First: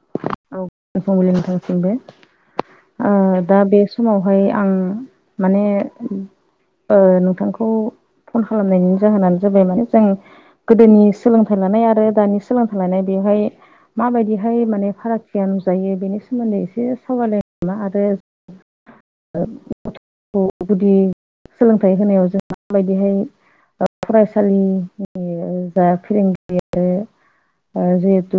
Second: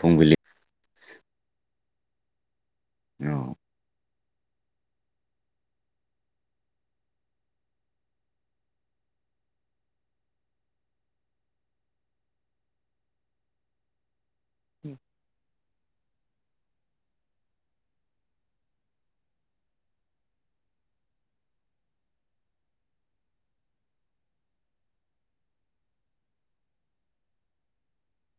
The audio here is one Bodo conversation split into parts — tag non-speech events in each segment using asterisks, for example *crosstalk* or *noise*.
फुंबिलि। औ फुंबिलि नोंथांसिमबो आ औ दा बे समावहाय आं माने ओ नोंथांखौ फन खालामनायनि जाहोनानो जाबाय माने जों गोदोनि सोलोंथाइ लानाय आरो दानि सोलोंथाइ लानाय बेवहाय माबायदिहाय माने फारागथिया नुजायो बेनि सोमोन्दै एसे सावरायलाय नामा आरो *inaudible* गथ'खौ गुदि सोलोंथाइ होनायाव जों माबायदिहाय *unintelligible* फरायसालिनि जा फोरोंगिरि ओ जिहेतु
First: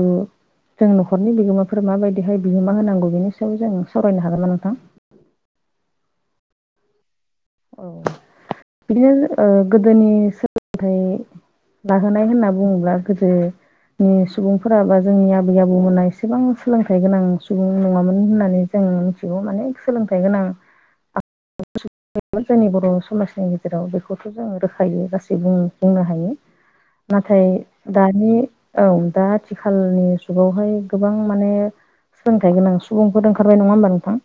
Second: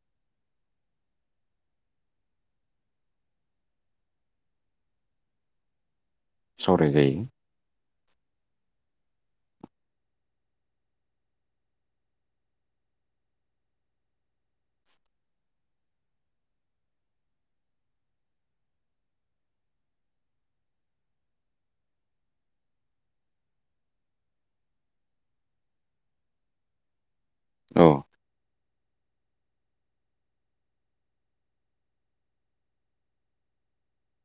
जों न' खरनि बिगोमाफोर माबायदिहाय बिहोमा होनांगौ बेनि सायाव जों सावरायनो हागोनना नोंथां? सावराय जायो। औ बिदिनो ओ गोदोनि सोलोंथाइ लाहोनाय होनना बुङोब्ला गोदो नि सुबुंफोरा बा जोंनि आबै आबौमोना एसेबां सोलोंथाइ गोनां सुबुं नङामोन होननानै जों मिथिगौ माने सोलोंथाइ गोनां *inaudible* जोंनि बर' समाजनि गेजेराव बेखौथ' जों रोखायै गासै बुंनो बुंनो हायो। *inaudible* नाथाय औ दानि औ दा आथिखालनि जुगावहाय गोबां माने सोलोंथाइ गोनां सुबुंफोर ओंखारबाय नङा होमबा नोंथां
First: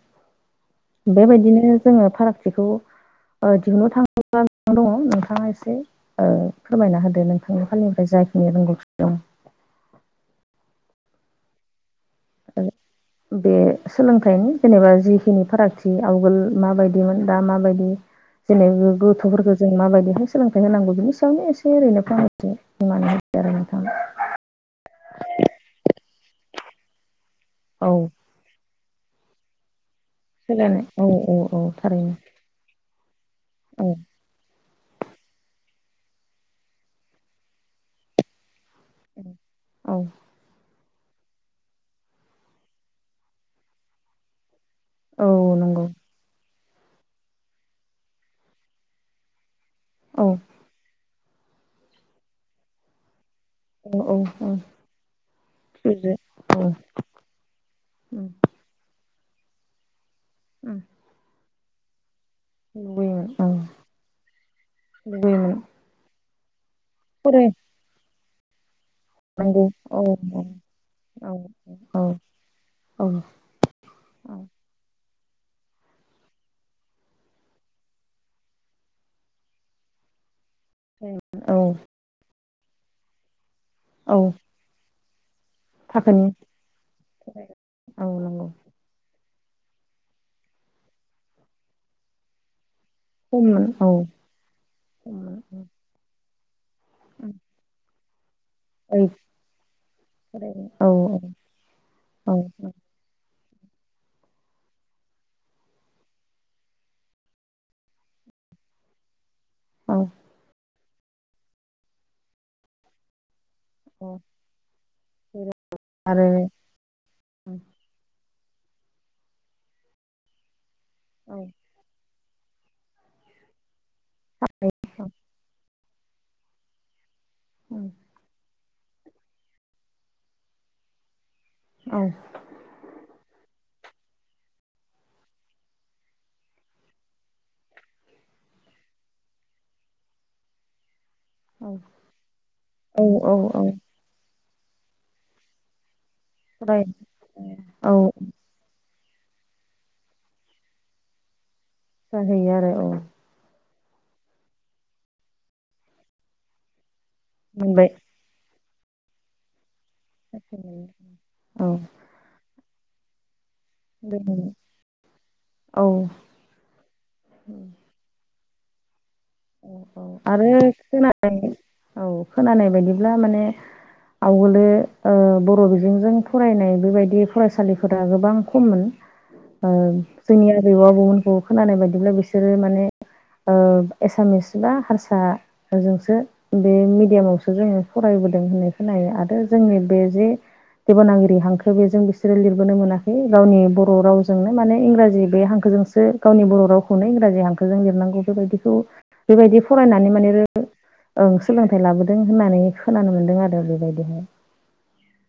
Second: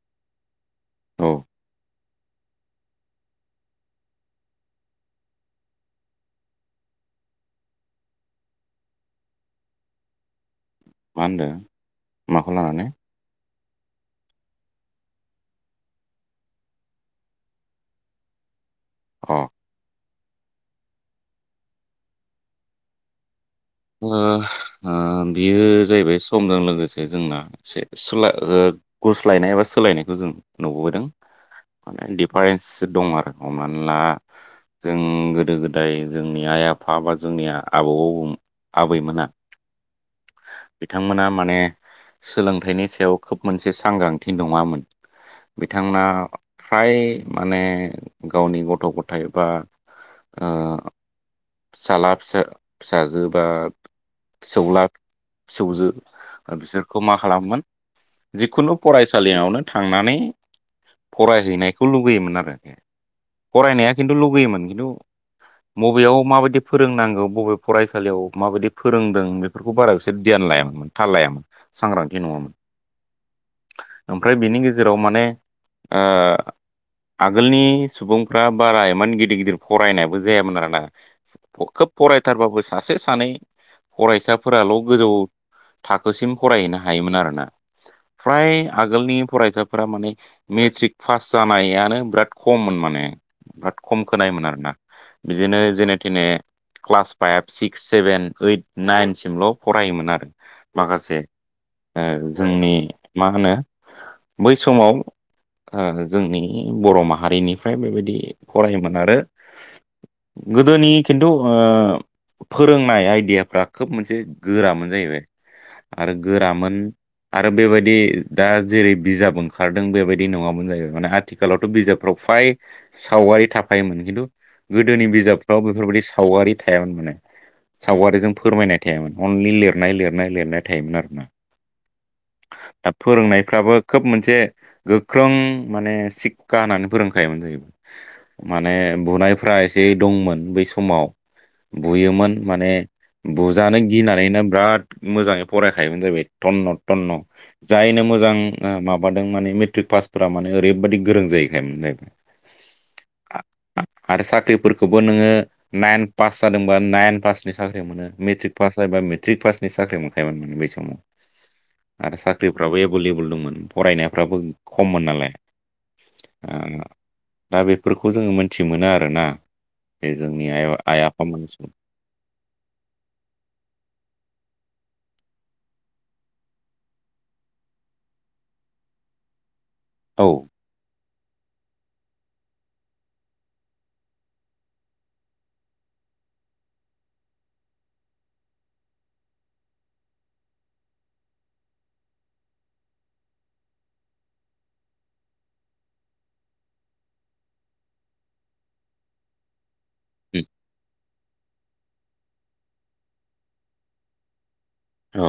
औ बेबायदिनो जोङो फाराग थिखौ ओ दिहुननो थाङोब्ला *unintelligible* दङ नोंथाङा एसे ओ फोरमायना होदो नोंथांनि फालनिफ्राय जाखिनि रोंगौथि दं। मा होनदो माखौ लानानै? बे सोलोंथाइनि जेनेबा जिखिनि फारागथि आवगोल माबायदिमोन दा माबायदि जेनै अ ओ गो-गोथ'फोरखौ जों माबायदिहाय सोलोंथाइ होनांगौ बिनि सायावनो एसे ओरैनो फंनैसो होननानै ओ ओ बियो जाहैबाय समजों लोगोसे जोंना से औ सोला ओ गुस्लायनाय एबा सोलायनाय। जों सोलायनाय नुबोदों औ औ औ माने थारैनो डिफारेन्स दं आरो हमनानै औ ला जों गोदो गोदाय जोंनि आइ आफा बा जोंनिया आबौ आबैमोना औ बिथांमोना माने सोलोंथाइनि सायाव खोब मोनसे सांग्रांथि नङामोन। औ नंगौ बिथांमोना फ्राय माने गावनि गथ' गथाइ बा औ ओ फिसाला फिसा फिसाजो बा औ औ औ फिसौला फिसौजो फिसौजो ओ औ बिसोरखौ मा खालामोमोन उम जिखुनु फरायसालियावनो थांनानै उम फरायहैनाय खौ लुगैयोमोन आरोखि लुबैयोमोन औ फरायनाया खिन्थु लुगैयोमोन खिन्थु लुबैयोमोन मबेयाव माबायदि फोरोंनांगौ बबे फरायसालियाव माबायदि फोरों दों फरायनांगौ बेफोरखौ बारा औ औ बिसोर ध्यान लायामोन थाल औ लायामोन औ सांग्रांथि नङामोन। औ ओमफ्राय औ बेनि गेजेराव माने ओ आगोलनि सुबुंफ्रा बारा इमान गिदिर गिदिर फरायनायबो जायामोन आरो ना। औ अ खोब फरायथारबाबो सासे सानै औ फरायसाफोराल' गोजौ थाखोनि थाखोसिम फरायहैनो हायोमोन आरोना औ नंगौ फ्राय आगोलनि फरायसाफोरा माने मेट्रिक पास जानायानो बिराद खममोन माने। खममोन बिराद औ खम खोनायोमोन आरोना बिदिनो जेने थेने क्लास फाइभ सिक सेभेन ओइद ओइ नाइनसिमल' फरायोमोन आरो औ माखासे ओ औ जोंनि मा होनो बै समाव ओ जोंनि बर' माहारिनिफ्राय बेबायदि फरायोमोन आरो गोदोनि खिन्थु ओ फोरोंनाय आइदिया फ्रा खोब औ मोनसे गोरामोन जाहैबाय आरो गोरामोन आरो औ बेबायदि दा जेरै बिजाब ओंखारदों बेबायदि नङामोन जाहैबाय माने औ आथिखालावथ' बिजाब फ्राव फ्राय सावगारि थाफायोमोन खिन्थु गोदोनि बिजाबफ्राव बेफोरबायदि सावगारि थायामोननो। सावगारिजों फोरमायनाय थायामोन अनलि लिरनाय लिरनाय लिरनाय थायोमोन आरोना। औ। ओ फोरोंनायफ्राबो खोब मोनसे गोख्रों माने शिक्षा होनानै फोरोंखायोमोन जाहैबाय। माने बुनायफ्रा एसे दंमोन बै समाव। बुयोमोन माने औ औ औ बुजानो गिनानैनो बिराद मोजाङै फरायखायोमोन जाहैबाय तन्न फराय थन्न औ जायनो मोजां माबादों माने मेट्रिक पासफोरा माने ओरैबायदि गोरों जायैखायमोन। जाहैयो आरो औ। आरो साख्रिफोरखौबो नोङो नाइन पास जादोंबा नाइन पासनि साख्रि मोनबाय मोनो। मेट्रिक पास एबा मेट्रिक पासनि साख्रि मोनखायोमोन औ माने बै समाव। औ आरो साख्रिफ्राबो एभैेलेबोल दंमोन। फरायनायफ्राबो खममोन नालाय औ दा बे बेफोरखौ जोङो मोनथि मोनो आरोना औ बे जोंनि आरो आइ खोना आफामोन औ खोनानाय बायदिब्ला माने आवगोलो ओ बर बिजोंजों फरायनाय बेबायदि फरायसालिफोरा गोबां खममोन। ओ औ जोंनि आजौ आबौमोनखौ खोनानाय बायदिब्ला बिसोरो माने ओ एसामिस बा हारसा जोंसो बे मिडियामावसो जोङो फरायबोदों होननाय खोनायो आरो जोंनि बे जे देबनागिरि हांखो बेजों बिसोरो लिरबोनो मोनाखै गावनि बर' रावजोंनो माने इंराजि बे हांखोजों बे गावनि बर रावखौनो इंराजि हांखोजों लिरनांगौ बेबायदिखौ बेबायदि फरायनानै माने ओं सोलोंथाइ लाबोदों होननानै खोनानो मोन्दों आरो बेबायदिहाय। औ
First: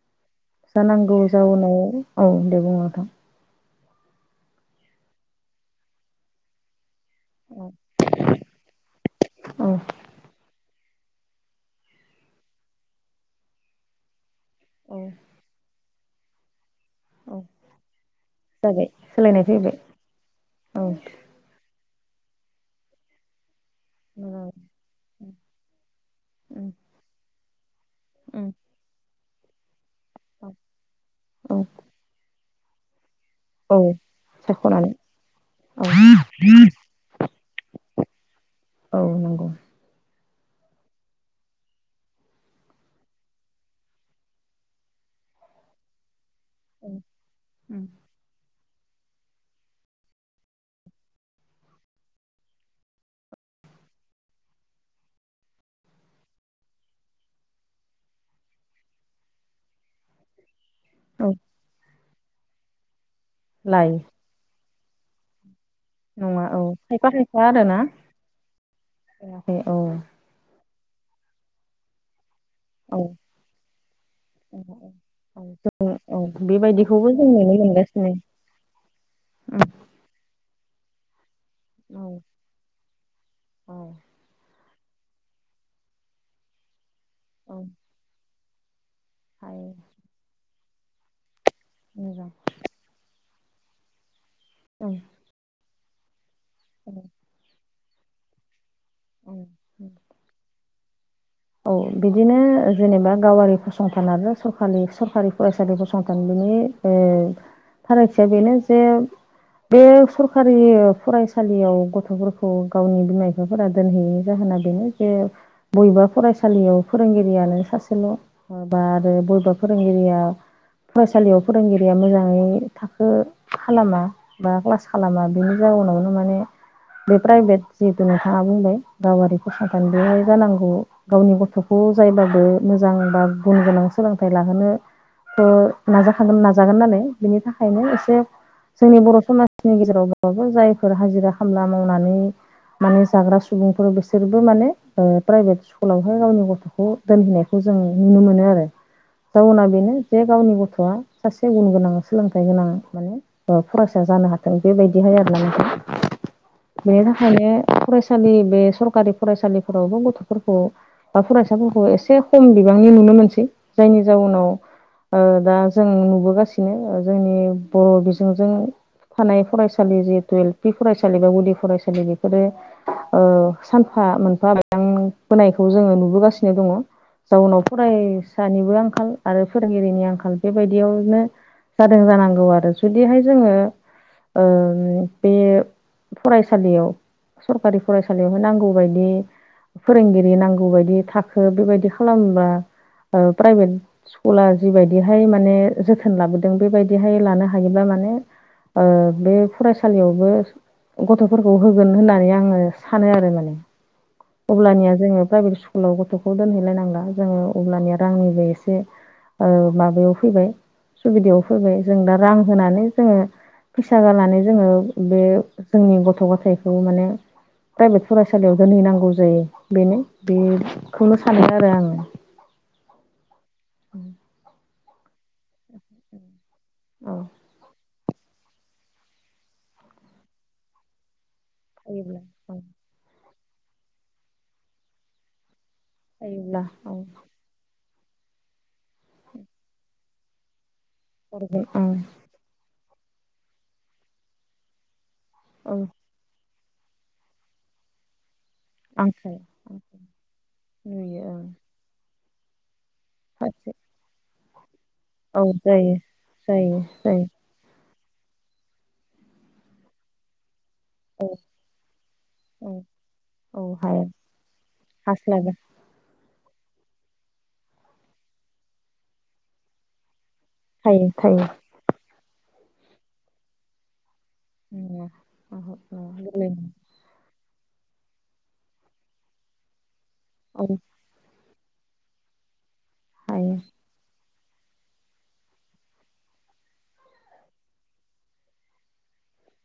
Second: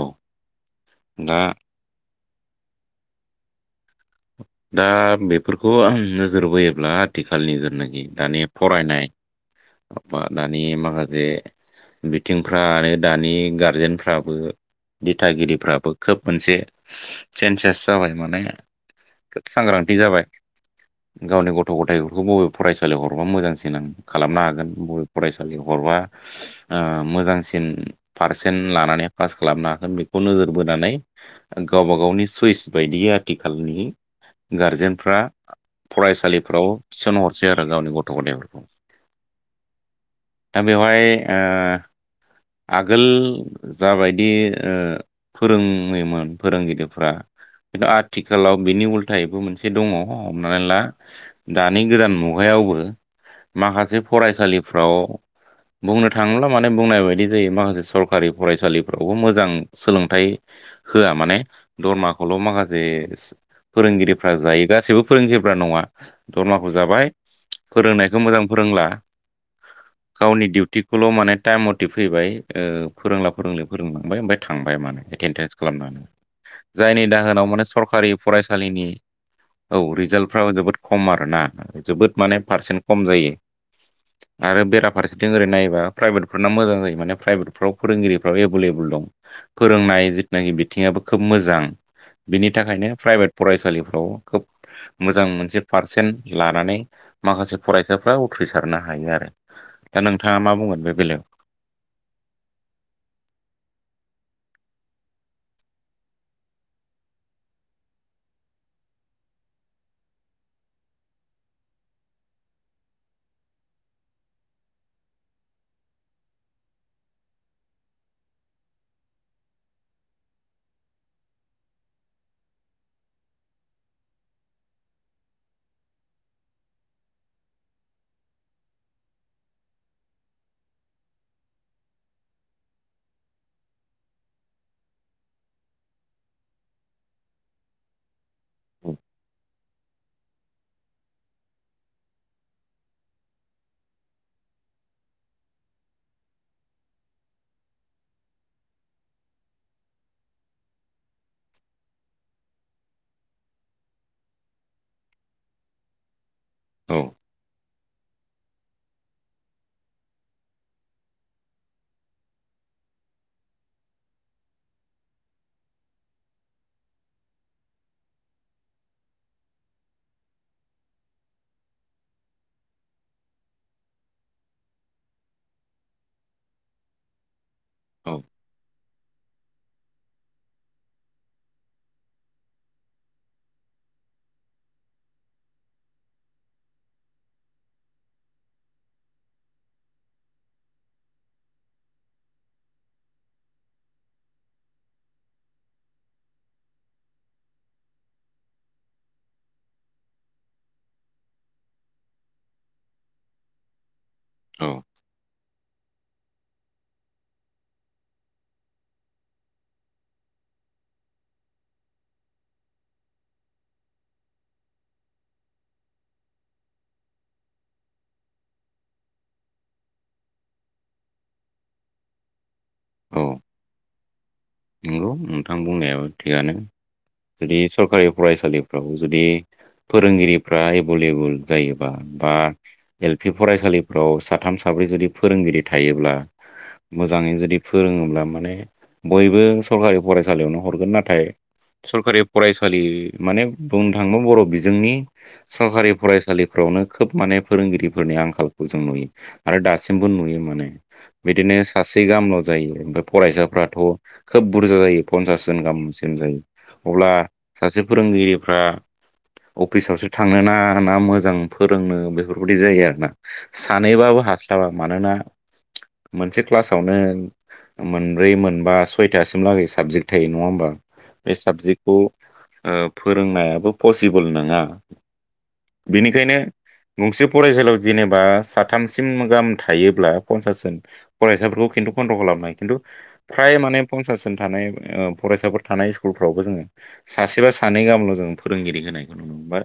जा नांगौ दा जाउनाव औ दे बुं नोंथां। दा बेफोरखौ आं नोजोर बोयोब्ला आथिखालनि औ जानाखि दानि फरायनाय औ बा दानि माखासे बिथिंफ्रानो दानि गारजेनफ्राबो औ दिथागिरिफ्राबो खोब मोनसे चेन्जेस जाबाय माने जाबाय सोलायनाय खोब फैबाय सांग्रांथि जाबाय औ गावनि ग'थ गथायफोरखौ बबे फरायसालियाव हरबा मोजांसिन देनां खालामनो मोजां हागोन बबे फरायसालियाव हरबा उम ओ मोजांसिन उम पारसेन्ट लानानै पास खालामनो हागोन बेखौ औ नोजोर बोनानै औ गावबा गावनि सुइस बायदियै औ आथिखालनि सायख'नानै गारजेनफ्रा औ फरायसालिफ्राव थिसन हरसै आरो गावनि गथ गथायफोरखौ। औ नंगौ। दा बेवहाय ओ आगोल जाबायदि ओ फोरोङोमोन फोरोंगिरिफ्रा खिन्थु आथिखालाव बिनि उल्थायैबो मोनसे दङ हमनानै ला दानि गोदान मुगायावबो माखासे फरायसालिफ्राव बुंनो थाङोब्ला माने बुंनाय बायदि जेरै माखासे सरखारि फरायसालिफ्रावबो मोजां सोलोंथाइ होआ औ माने दरमाखौ खौल माखासे लायो फोरोंगिरिफ्रा जायो गासैबो फोरोंगिरिफ्रा नङा। नङा औ दरमाखौ जाबाय खायफा खायफा आरोना फोरोंनायखौ मोजां फोरोंला। लायाखै औ गावनि डिउटिखौल माने टाइम मथे फैबाय। ओ औ फोरोंला फोरोंलि फोरोंलांबाय ओमफ्राय थांबाय माने औ एटेन्डेन्स जों खालामनानै। औ जायनि बेबायदिखौबो जों दाहोनाव नुनो माने मोनगासिनो सरखारि फरायसालिनि उम औ रिजालफ्रा जोबोद खम आरो ना औ जोबोद माने पारसेन्ट खम जायो। आरो बेराफारसेथिं ओरै नायोबा प्राइभेटफोरना मोजां जायो माने औ प्राइभेटफ्राव फोरोंगिरिफोराबो एभेलेबल दं हायो फोरोंनाय जिथुनाखि बिथिङाबो खोब मोजां मोजां बिनि थाखायनो प्राइभेट फरायसालिफ्राव खोब उम मोजां मोनसे पारसेन्ट लानानै माखासे फरायसाफ्रा उथ्रिसारनो हायो आरो उम दा नोंथाङा मा बुंगोन बे बेलायाव औ बिदिनो जेनेबा गावारि फसंथान आरो सरखारनि सरखारि फरायसालि फसंथान बिनि ए फारागथिया बेनो जे बे सरखारि फरायसालियाव गथ'फोरखौ गावनि बिमा बिफा फोरा दोनहैयैनि जाहोना बेनो जे बबेबा फरायसालियाव फोरोंगिरियानो सासेल' बा आरो बबेबा फोरोंगिरिया फरायसालियाव फोरोंगिरिया मोजाङै थाखो खालामा बा क्लास खालामा बेनि जाउनावनो माने बे प्राइभेट जिहेतु नोंथाङा बुंबाय गावारि फसंथान बेहाय जानांगौ गावनि गथ'खौ जायब्लाबो मोजां बा गुन गोनां सोलोंथाइ लाहोनो ओ नाजाखागोन नाजागोन नालाय बिनि थाखायनो एसे जोंनि बर' समाजनि गेजेरावबाबो जायफोर हाजिरा खामला मावनानै माने जाग्रा सुबुंफोर बिसोरबो माने ओ प्राइभेट स्कुलावहाय गावनि गथ'खौ दोनहैनायखौ जों नुनो मोनो आरो जाउना बेनो जे गावनि गथ'आ सासे गुन गोनां सोलोंथाइ गोनां माने ओ फरायसा जानो हाथों बेबायदिहाय आरोना नोंथां। औ बेनि थाखायनो फरायसालि बे सरकारि फरायसालिफोरावबो गथफोर बा फरायसाफोरखौ एसे खम बिबांनि नुनो मोनसै जायनि जाउनाव ओ दा जों नुबोगासिनो जोंनि बर' बिजोंजों थानाय फरायसालि जिहेतु एल पि फरायसालि बा गुदि फरायसालि बेफोरो ओ सानफा मोनफा बोनायखौ जोङो नुबोगासिनो दङ जाउनाव औ फरायसानिबो आंखाल आरो फोरोंगिरिनि आंखाल बेबायदियावनो जादों जानांगौ आरो जुदिहाय जोङो ओम बे फरायसालियाव सरखारि फरायसालियावहाय नांगौबायदि फोरोंगिरि नांगौ बायदि थाखो बेबायदि खालामब्ला प्राइभेट स्कुला जिबायदिहाय माने जोथोन लाबोदों बेबायदिहाय लानो हायोब्लाा माने ओ बे फरायसालियावबो गथ'फोरखौ होगोन होननानै आङो सानो आरो माने। औ अब्लानिया जोङो प्राइभेट स्कुलाव गथ'खौ दोनहैलायनांला जोङो अब्लानिया रांनिबो एसे ओ माबायाव फैबाय सुबिदायाव फैबाय जों दा रां होनानै जोङो फैसा गारनानै जोङो बे जोंनि गथ' गथायाइखौ माने प्राइभेट फरायसालियाव दोनहैनांगौ जायो बेनो बेखौनो सानो आरो आङो। औ नोंगौ नोंथां बुंनायाबो थिगानो औ जुदि सरकारि फरायसालिफ्राव जुदि फोरोंगिरिफ्रा एभेलेबल जायोबा थायोब्ला बा औ एल पि फरायसालिफ्राव साथाम साब्रै जुदि फोरोंगिरि थायोब्ला मोजाङै जुदि फोरोङोब्ला माने बयबो सरखारि फरायसालियावनो हरगोन नाथाय हरगोन ओं सरखारि फरायसालि माने बुंनो थाङोबो बर' बिजोंनि औ सरखारि फरायसालि -फोरावनो खोब माने फोरोंगिरिफोरनि आंखाल। जों नुयो आंखौ आरो दासिमबो नुयो माने नुयो ओं बिदिनो सासे गाहामल' जायो। सासे फरायसाफ्राथ' खोब बुरजा जायो पन्सासजन गाहामसिम जायो अब्ला सासे फोरोंगिरिफ्रा अफिसावसो थांनोना ना मोजां फोरोंनो बेफोरबायदि जायो औ आरो ना औ हाया सानैबाबो हास्लाबा मानोना हास्लाबा मोनसे क्लासावनो मोनब्रै मोनबा सयथासिम लागै साबजेक्ट थायो नङा होमबा? थायो बे थायो साबजेक्टखौ ओ फोरोंनायाबो पसिबोल नङा औ बिनिखायनो हायो गंसे फरायसालियाव जेनेबा साथामसिम गाहाम थायोब्ला पन्सास जन फरायसाफोरखौ खिन्थु कन्ट्रल खालामनो हायो खिन्थु फ्राय माने *unintelligible* थानाय ओ फरायसाफोर थानाय स्कुलफ्रावबो जोङो सासेबा सानै गाहामल' जों फोरोंगिरि होनायखौ नुनो मोनो बा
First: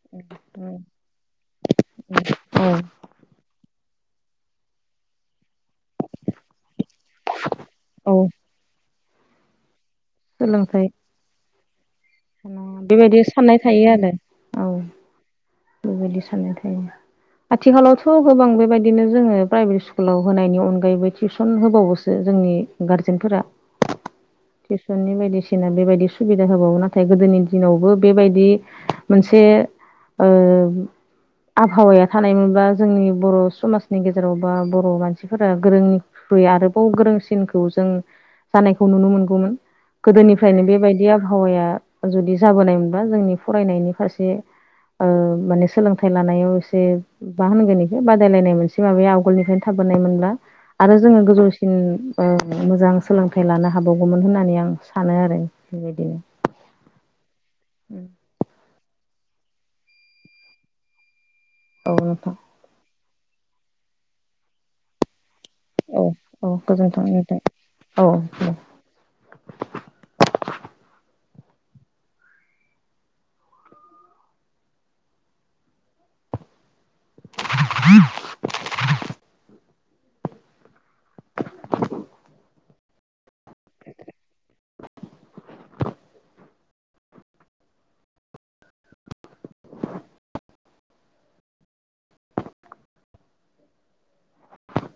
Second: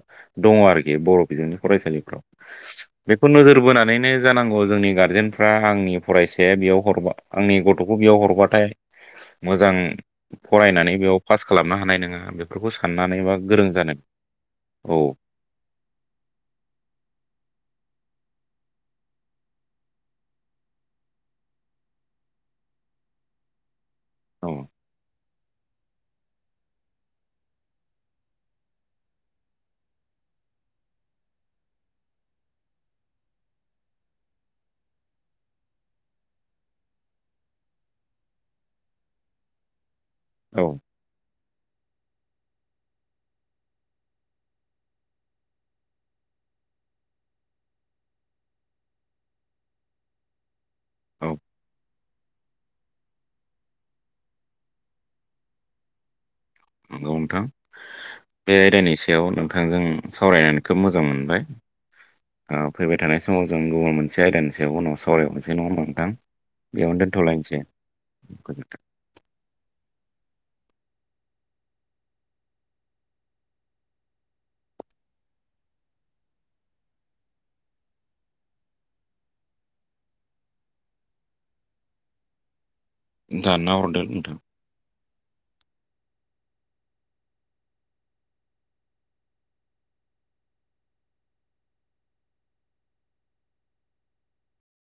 दङ आरोखि बर' बिजोंनि फरायसालिफ्राव। औ बेखौ नोजोर बोनानैनो जानांगौ जोंनि गारजेनफ्रा आंनि फरायसाया बेयाव हरबा आंनि गथ'खौ बियाव औ हरबाथाय मोजां सोलोंथाइ फरायनानै बेयाव पास खालामनो हानाय नोङा बेफोरखौ साननानै बेबायदि बा साननाय गोरों थायो जानो आरो औ। बेबायदि साननाय थायो। आथिखालावथ' गोबां बेबायदिनो जोङो प्राइभेट स्कुलाव होनायनि अनगायैबो टिउसन होबावोसो। जोंनि गारजेनफोरा। औ। टिउसननि बायदिसिना बेबायदि सुबिदा होबावो ना नाथाय गोदोनि दिनावबो बेबायदि मोनसे ओ आबहावाया थानायमोनबा जोंनि बर' समाजनि गेजेराव बा बर' मानसिफोरा गोरों बै आरोबाव गोरोंसिनखौ जों जानायखौ नुनो मोनगौमोन। औ गोदोनिफ्रायनो बेबायदि आबहावाया जुदि जाबोनायमोनबा जोंनि फरायनायनि फारसे ओ माने सोलोंथाइ लानायाव एसे मा होनगोन बेखौ बादायलायनाय मोनसे माबाया आवगोलनिफ्रायनो थाबोनाय मोनब्ला आरो जोङो औ गोजौसिन ओ मोजां सोलोंथाइ लानो हाबावगौमोन होननानै आं सानो आरो। बेबायदिनो। नंगौ नोंथां बे आयदानि सायाव नोंथांजों सावरायनानै खोब मोजां मोनबाय। औ नोंथां। ओ फैबाय थानाय समाव जों गुबुन मोनसे आयदानि सायाव उनाव सावरायबावनोसै। नङा होबा औ नोंथां औ गोजोनथों बेयावनो नोंथां दोन्थ'लायनोसै औ दे गोजोनथों। *inaudible* दानना हरदो नोंथां।